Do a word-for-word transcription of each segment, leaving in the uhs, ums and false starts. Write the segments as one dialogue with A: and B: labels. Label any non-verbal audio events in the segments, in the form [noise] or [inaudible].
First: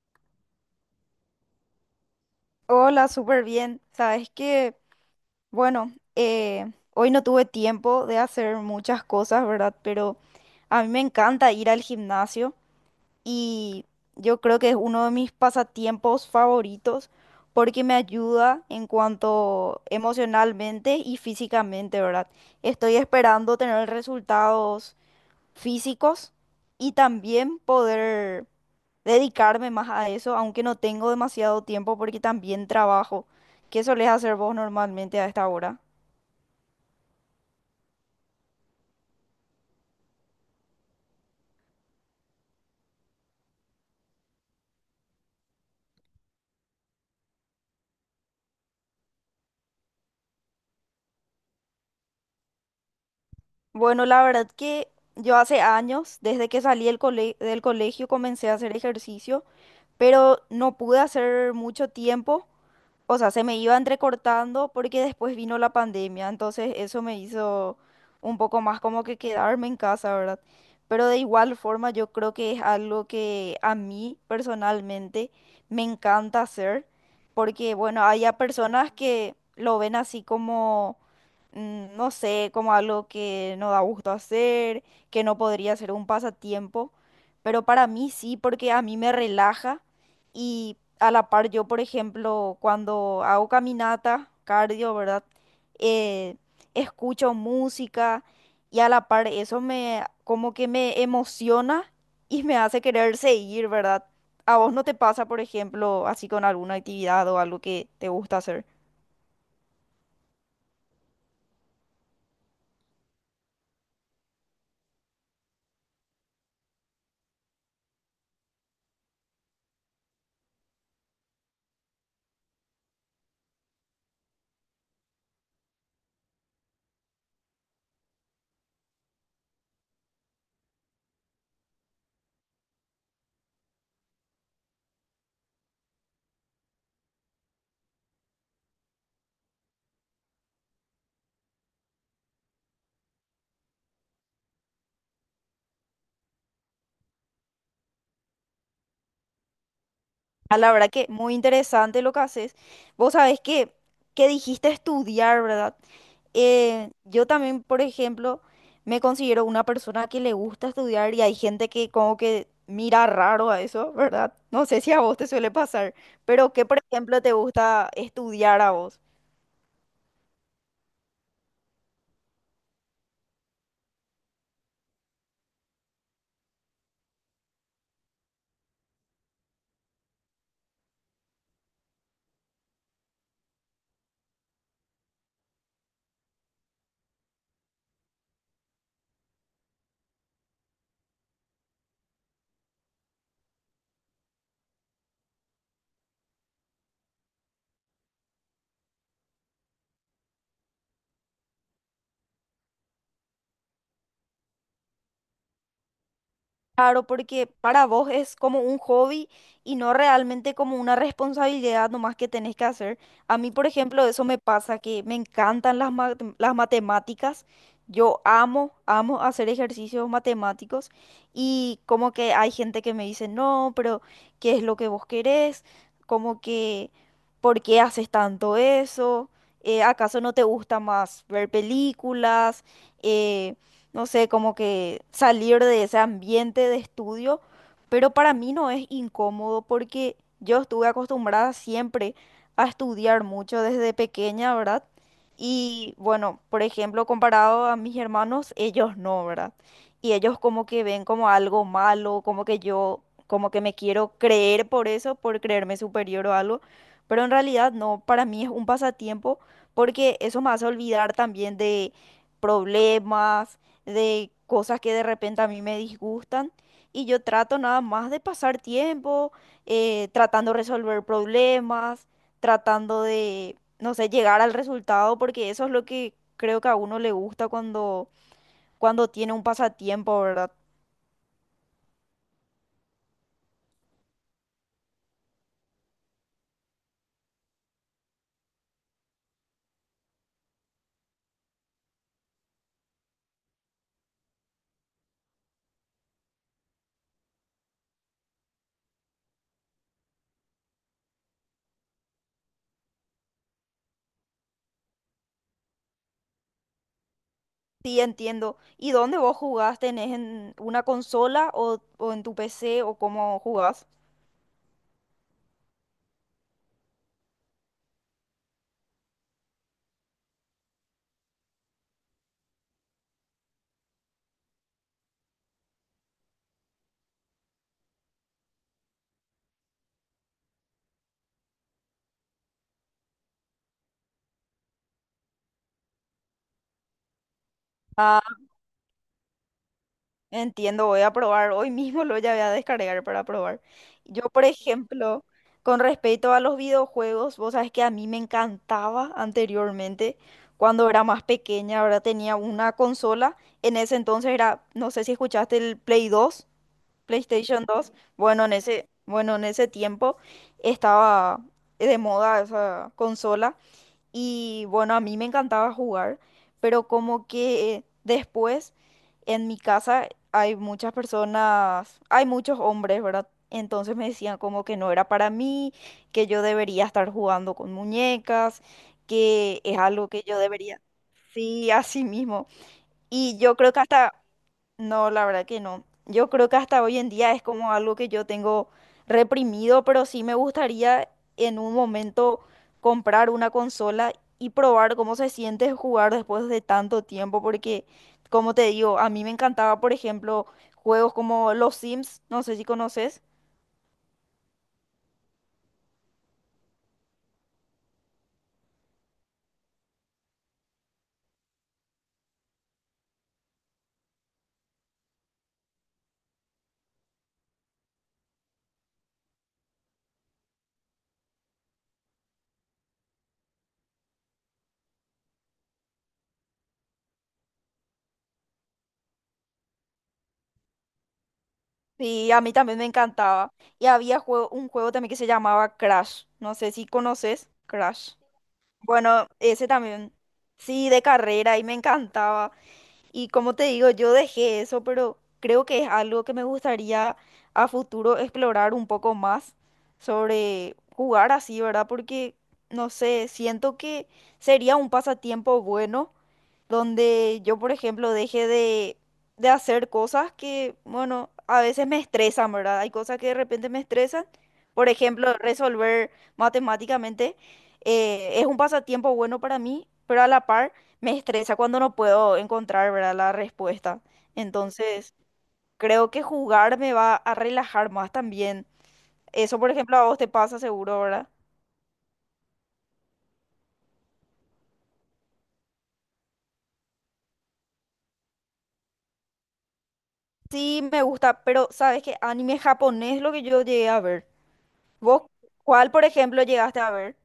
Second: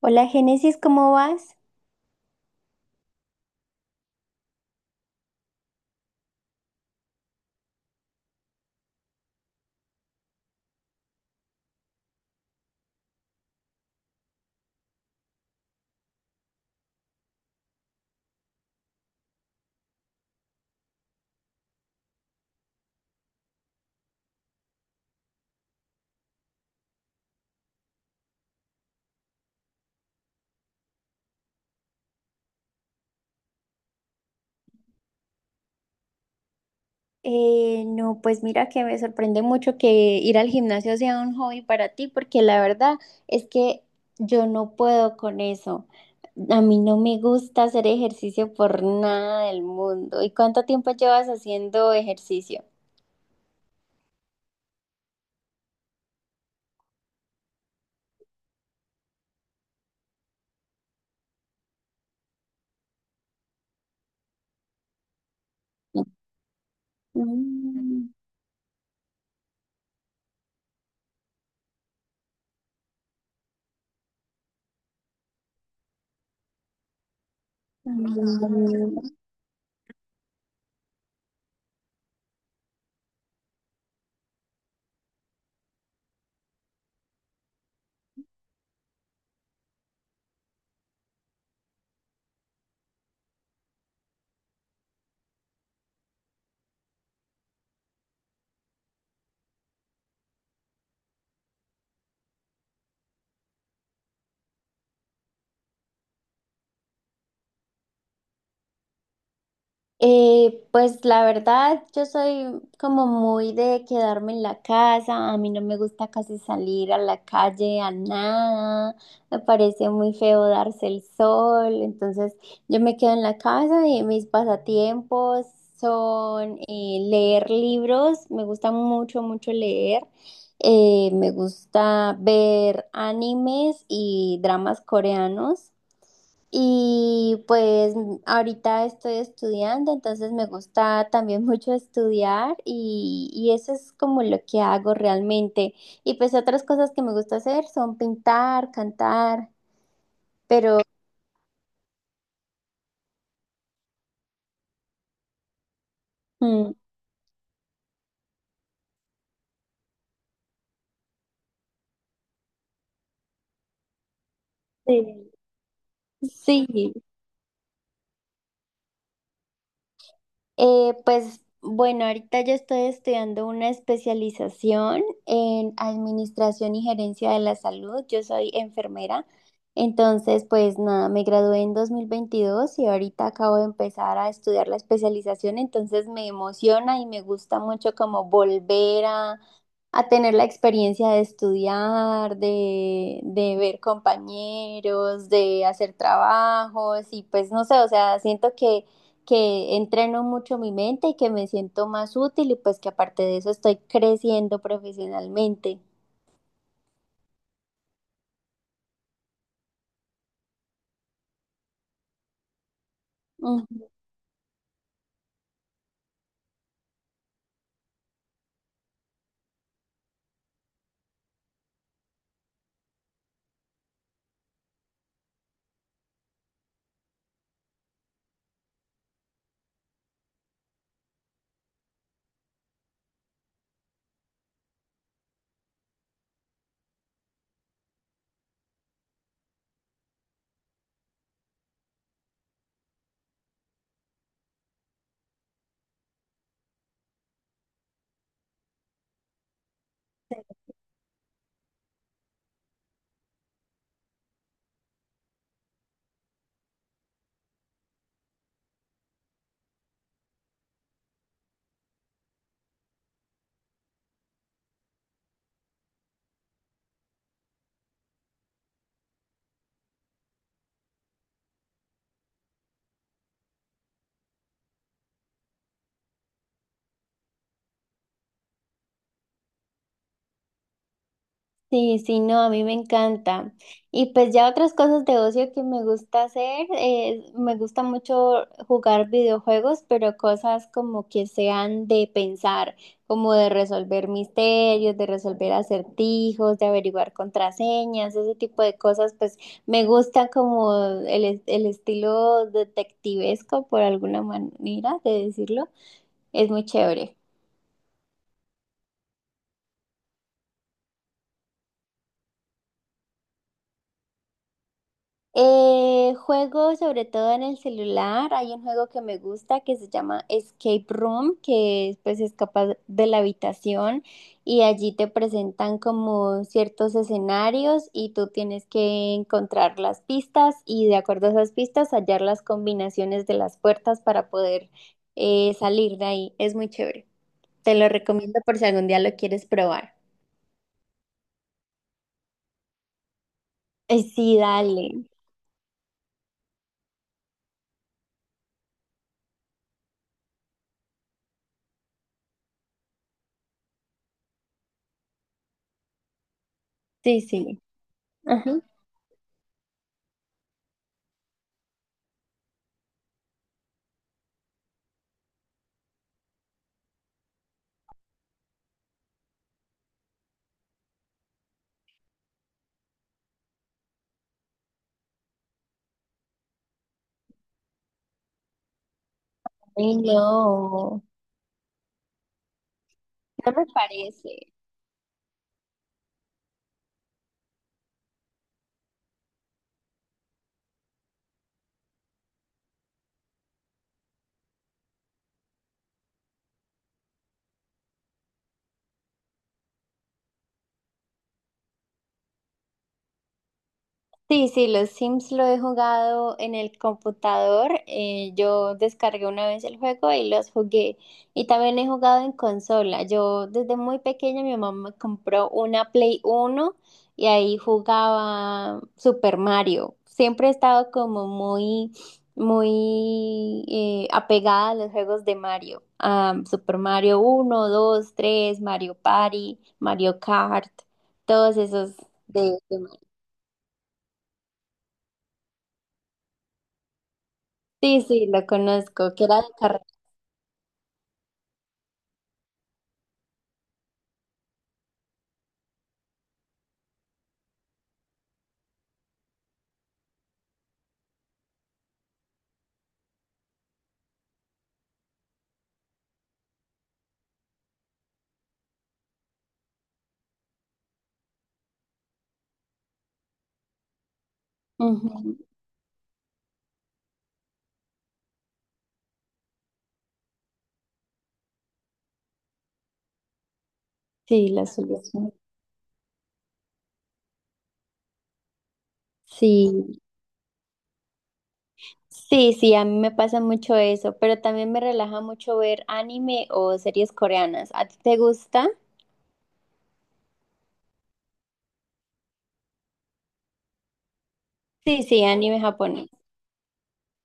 A: Hola Génesis, ¿cómo vas?
B: Hola, súper bien. Sabes que, bueno, eh, hoy no tuve tiempo de hacer muchas cosas, ¿verdad? Pero a mí me encanta ir al gimnasio y yo creo que es uno de mis pasatiempos favoritos porque me ayuda en cuanto emocionalmente y físicamente, ¿verdad? Estoy esperando tener resultados físicos y también poder dedicarme más a eso, aunque no tengo demasiado tiempo porque también trabajo. ¿Qué solés hacer vos normalmente a esta hora?
A: Eh, no, pues mira que me sorprende mucho que ir al gimnasio sea un hobby para ti, porque la verdad es que yo no puedo con eso. A mí no me gusta hacer ejercicio por nada del mundo. ¿Y cuánto tiempo llevas haciendo ejercicio?
B: Bueno, la verdad que yo hace años, desde que salí del cole- del colegio, comencé a hacer ejercicio, pero no pude hacer mucho tiempo, o sea, se me iban recortando porque después vino la pandemia, entonces eso me hizo
A: Mm,
B: un poco más como que quedarme en casa, ¿verdad? Pero de igual forma yo creo que es algo que a mí personalmente me encanta hacer, porque bueno, hay a personas
A: mm,
B: que lo ven así como, mm, no sé, como algo que no da gusto hacer, que no podría ser un pasatiempo, pero para mí sí, porque a mí me relaja y a la par yo, por ejemplo, cuando hago caminata, cardio, ¿verdad? Eh, escucho música y a la par eso me como que me emociona y me hace querer seguir, ¿verdad? ¿A vos no te pasa, por ejemplo, así con alguna actividad o algo que te gusta hacer?
A: Eh, pues la verdad, yo soy como muy de quedarme en la casa, a mí no me gusta casi salir a la calle, a nada, me parece muy feo darse el sol, entonces yo me quedo en la casa y mis pasatiempos son eh, leer libros, me gusta mucho, mucho leer. Eh, me gusta ver animes y dramas coreanos. Y pues mm, ahorita estoy estudiando, entonces me gusta también [laughs] mucho estudiar y, y eso es como lo que hago realmente. Y pues otras cosas que me gusta hacer son pintar, cantar,
B: Ah, la
A: pero
B: verdad que muy interesante lo que haces. Vos sabés que, que dijiste estudiar, ¿verdad?
A: mm,
B: Eh, yo también, por ejemplo, me considero una persona que le gusta estudiar y hay gente que como que mira raro a eso, ¿verdad? No sé si a vos te
A: sí,
B: suele pasar, pero ¿qué, por
A: sí.
B: ejemplo, te gusta estudiar a vos?
A: Eh, pues bueno, ahorita yo estoy estudiando una especialización en administración y gerencia de la salud. Yo soy enfermera, entonces pues nada, me gradué en dos mil veintidós y ahorita acabo de empezar a estudiar la especialización, entonces me emociona y me gusta mucho como volver a a tener la experiencia de estudiar, de, de ver compañeros, de hacer trabajos y pues no sé, o sea, siento que, que entreno mucho mi mente y que me siento más útil y pues que aparte de eso estoy creciendo profesionalmente.
B: Claro, porque para vos es como un hobby y no realmente como una responsabilidad nomás que tenés que hacer. A mí, por
A: Mm.
B: ejemplo, eso me pasa, que me encantan las, ma- las matemáticas. Yo amo, amo hacer ejercicios matemáticos y como que hay gente que me dice, no, pero ¿qué es lo que vos querés? Como que, ¿por qué haces tanto eso? Eh, ¿acaso no te gusta más ver películas? Eh, no sé, como que salir de ese ambiente de estudio, pero para mí no es incómodo porque yo estuve acostumbrada siempre a estudiar mucho desde pequeña, ¿verdad? Y bueno, por ejemplo, comparado a mis hermanos, ellos no, ¿verdad? Y ellos como que ven como algo malo, como que yo, como que me quiero creer por eso, por creerme superior o algo, pero en realidad no, para mí es un pasatiempo porque eso me hace olvidar también de problemas, de cosas que de repente a mí me disgustan y yo trato nada más de pasar tiempo, eh, tratando de resolver problemas, tratando de, no sé, llegar al resultado porque eso es lo que creo que a uno le gusta cuando, cuando tiene un pasatiempo, ¿verdad?
A: Sí, sí, no, a mí me encanta. Y pues ya otras cosas de ocio que me gusta hacer, eh, me gusta mucho jugar videojuegos, pero cosas como que sean de pensar, como de resolver misterios, de resolver acertijos, de averiguar contraseñas, ese tipo de cosas, pues me gusta como el, es- el estilo detectivesco, por alguna manera de decirlo, es muy chévere.
B: Sí, entiendo. ¿Y dónde vos jugás? ¿Tenés en una consola o, o en tu P C o cómo jugás?
A: Eh, juego sobre todo en el celular. Hay un juego que me gusta que se llama Escape Room, que pues escapas de la habitación y allí te presentan como ciertos escenarios y tú tienes que encontrar las pistas y de acuerdo a esas pistas hallar las combinaciones de las puertas para poder eh, salir de ahí. Es muy chévere. Te lo recomiendo por si algún día lo quieres probar.
B: Entiendo, voy a probar. Hoy mismo lo ya voy a descargar para probar.
A: Eh,
B: Yo,
A: sí,
B: por
A: dale.
B: ejemplo, con respecto a los videojuegos, vos sabés que a mí me encantaba anteriormente, cuando era más pequeña, ahora tenía una consola. En ese entonces era, no sé si escuchaste el Play dos.
A: Sí, sí.
B: PlayStation dos. Bueno, en
A: Ajá.
B: ese, bueno, en ese tiempo estaba de moda esa consola. Y bueno, a mí me encantaba jugar, pero como que después en mi casa hay muchas personas, hay muchos hombres, ¿verdad? Entonces me decían como que no era para mí, que yo debería estar jugando con muñecas, que es
A: Ay,
B: algo que yo debería.
A: no.
B: Sí, así mismo. Y
A: No
B: yo
A: me
B: creo que hasta
A: parece.
B: no, la verdad que no. Yo creo que hasta hoy en día es como algo que yo tengo reprimido, pero sí me gustaría en un momento comprar una consola y probar cómo se siente jugar después de tanto tiempo, porque como te digo, a mí me encantaba, por ejemplo, juegos como Los Sims, no sé si conoces.
A: Sí, sí, los Sims lo he jugado en el computador. Eh, yo descargué una vez el juego y los jugué. Y también he jugado en consola. Yo desde muy pequeña mi mamá me compró una Play Uno y ahí jugaba Super Mario. Siempre he estado como muy, muy eh, apegada a los juegos de Mario. A Super Mario uno, dos, tres, Mario Party, Mario Kart, todos esos
B: Sí, a mí
A: de...
B: también me encantaba. Y había juego, un juego también que se llamaba Crash, no sé si conoces
A: Sí,
B: Crash.
A: sí, lo conozco, que
B: Bueno,
A: era de
B: ese
A: carrera.
B: también. Sí, de carrera y me encantaba. Y como te digo, yo dejé eso, pero creo que es algo que me gustaría a futuro explorar un poco más sobre jugar así, ¿verdad? Porque, no sé, siento que sería un pasatiempo bueno donde yo, por ejemplo, deje de, de hacer cosas que, bueno, a veces me estresan, ¿verdad? Hay cosas que de repente me estresan. Por ejemplo,
A: Ujú.
B: resolver matemáticamente, eh, es un pasatiempo bueno para mí, pero a la par me estresa cuando no puedo encontrar, ¿verdad?, la respuesta.
A: Sí, la
B: Entonces,
A: solución.
B: creo que jugar me va a relajar más también.
A: Sí,
B: Eso, por ejemplo, a vos te pasa seguro, ¿verdad?
A: sí, sí, a mí me pasa mucho eso, pero también me relaja mucho ver anime o series coreanas. ¿A ti te gusta?
B: Sí, me gusta, pero sabes que anime japonés es lo que yo llegué a ver.
A: Sí,
B: ¿Vos
A: sí, anime
B: cuál, por
A: japonés.
B: ejemplo, llegaste a ver?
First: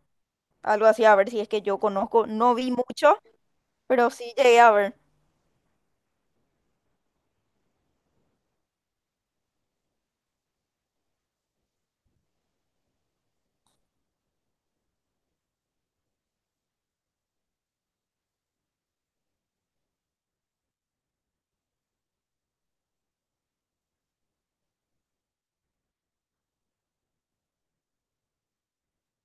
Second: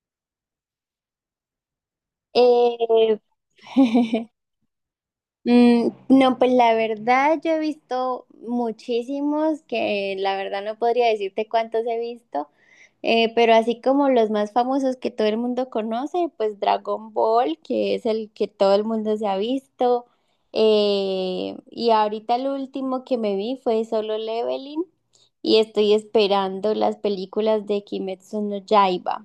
B: Algo así, a ver si es que yo conozco, no vi
A: Eh,
B: mucho, pero
A: [laughs]
B: sí llegué a ver.
A: mm, no, pues la verdad yo he visto muchísimos que la verdad no podría decirte cuántos he visto. Eh, pero así como los más famosos que todo el mundo conoce, pues Dragon Ball, que es el que todo el mundo se ha visto. Eh, y ahorita el último que me vi fue Solo Leveling y estoy esperando las películas de Kimetsu no Yaiba.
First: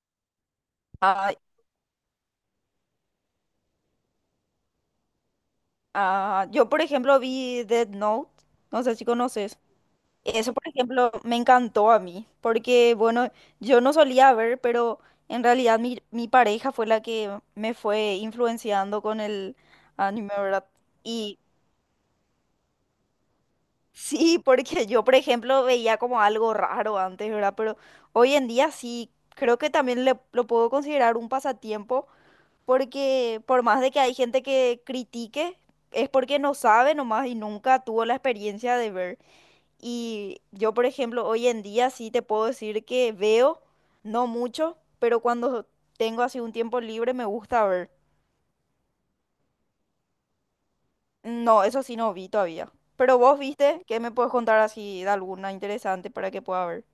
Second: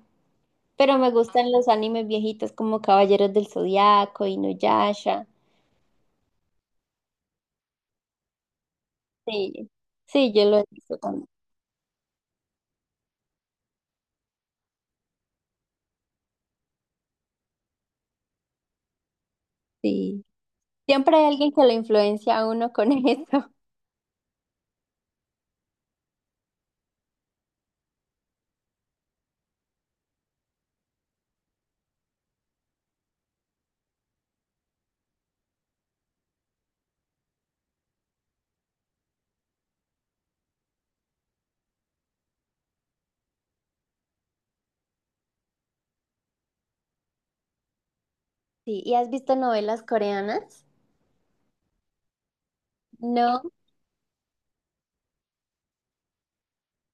A: Pero me
B: Ah,
A: gustan los animes viejitos como Caballeros del Zodiaco, Inuyasha.
B: ah, yo, por ejemplo, vi Dead Note, no sé si conoces.
A: Sí, sí, yo
B: Eso,
A: lo he
B: por
A: visto
B: ejemplo,
A: también.
B: me encantó a mí, porque, bueno, yo no solía ver, pero en realidad mi, mi pareja fue la que me fue influenciando con el
A: Sí.
B: anime, ¿verdad?
A: Siempre hay
B: Y
A: alguien que lo influencia a uno con [laughs] eso.
B: sí, porque yo, por ejemplo, veía como algo raro antes, ¿verdad? Pero hoy en día sí, creo que también le- lo puedo considerar un pasatiempo, porque por más de que hay gente que critique, es porque no sabe nomás y nunca tuvo la experiencia de ver. Y yo, por ejemplo, hoy en día sí te puedo decir que veo, no mucho, pero cuando tengo así un tiempo libre me gusta ver.
A: Sí, ¿y has visto novelas coreanas?
B: No, eso sí no vi todavía. Pero vos
A: No.
B: viste, ¿qué me puedes contar así de alguna interesante para que pueda ver?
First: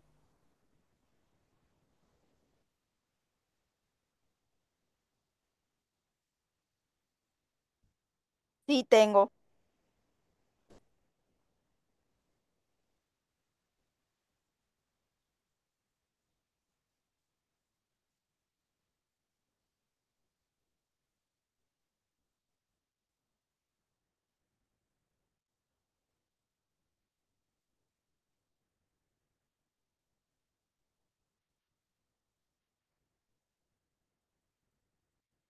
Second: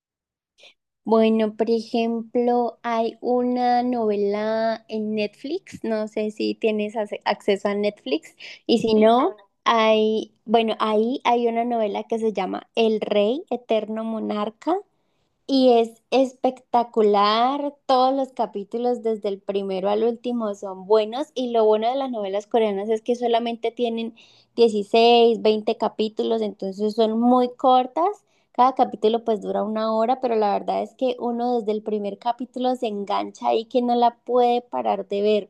A: Bueno, por ejemplo, hay una novela en Netflix, no sé si tienes ace- acceso a Netflix, y
B: Sí,
A: si sí, no,
B: tengo.
A: claro. Hay, bueno, ahí hay una novela que se llama El Rey Eterno Monarca, y es espectacular, todos los capítulos desde el primero al último son buenos y lo bueno de las novelas coreanas es que solamente tienen dieciséis veinte capítulos, entonces son muy cortas, cada capítulo pues dura una hora, pero la verdad es que uno desde el primer capítulo se engancha ahí que no la puede parar de ver.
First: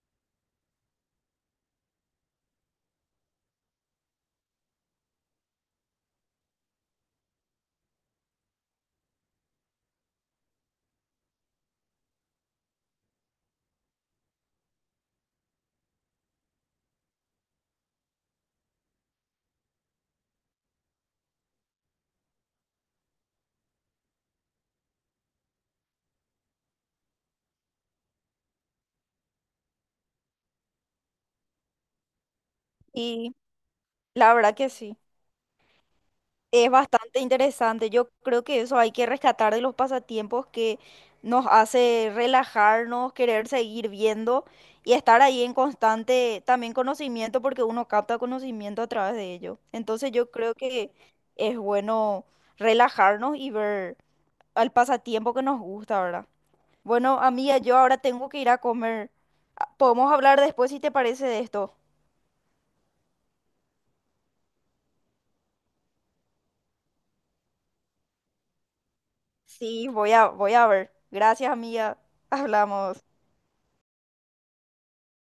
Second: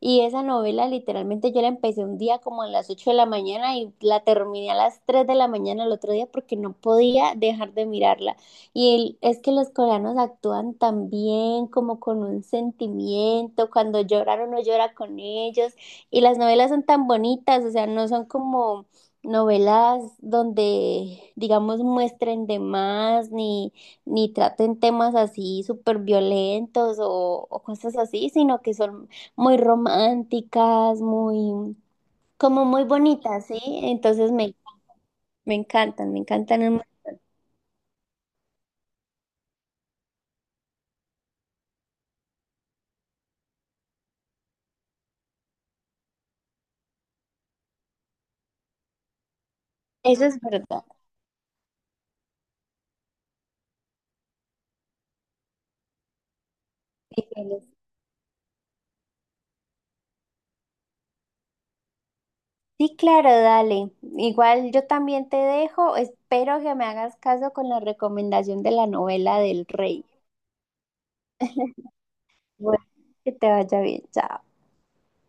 A: Y esa novela literalmente yo la empecé un día como a las ocho de la mañana y la terminé a las tres de la mañana el otro día porque no podía dejar de mirarla. Y el- es que los coreanos actúan tan bien, como con un sentimiento, cuando lloran uno llora con ellos, y las novelas son tan bonitas, o sea, no son como novelas donde, digamos, muestren de más, ni, ni traten temas así súper violentos o, o cosas así, sino que son muy románticas, muy, como muy
B: Y
A: bonitas, ¿sí? Entonces
B: la
A: me,
B: verdad que sí.
A: me encantan, me encantan un-
B: Es
A: montón.
B: bastante interesante. Yo creo que eso hay que rescatar de los pasatiempos que nos hace relajarnos, querer seguir viendo y estar ahí en constante también conocimiento porque uno capta conocimiento a través de ello. Entonces
A: Eso
B: yo
A: es
B: creo
A: verdad.
B: que es bueno relajarnos y ver al pasatiempo que nos gusta, ¿verdad? Bueno, amiga, yo ahora tengo que ir a comer. Ah, podemos hablar después si te parece de esto.
A: Sí, claro, dale. Igual yo también te dejo. Espero que me hagas caso con la recomendación de la novela del
B: Sí,
A: rey.
B: voy a, voy a ver. Gracias,
A: [laughs]
B: amiga.
A: Bueno,
B: Hablamos.
A: que te vaya bien. Chao.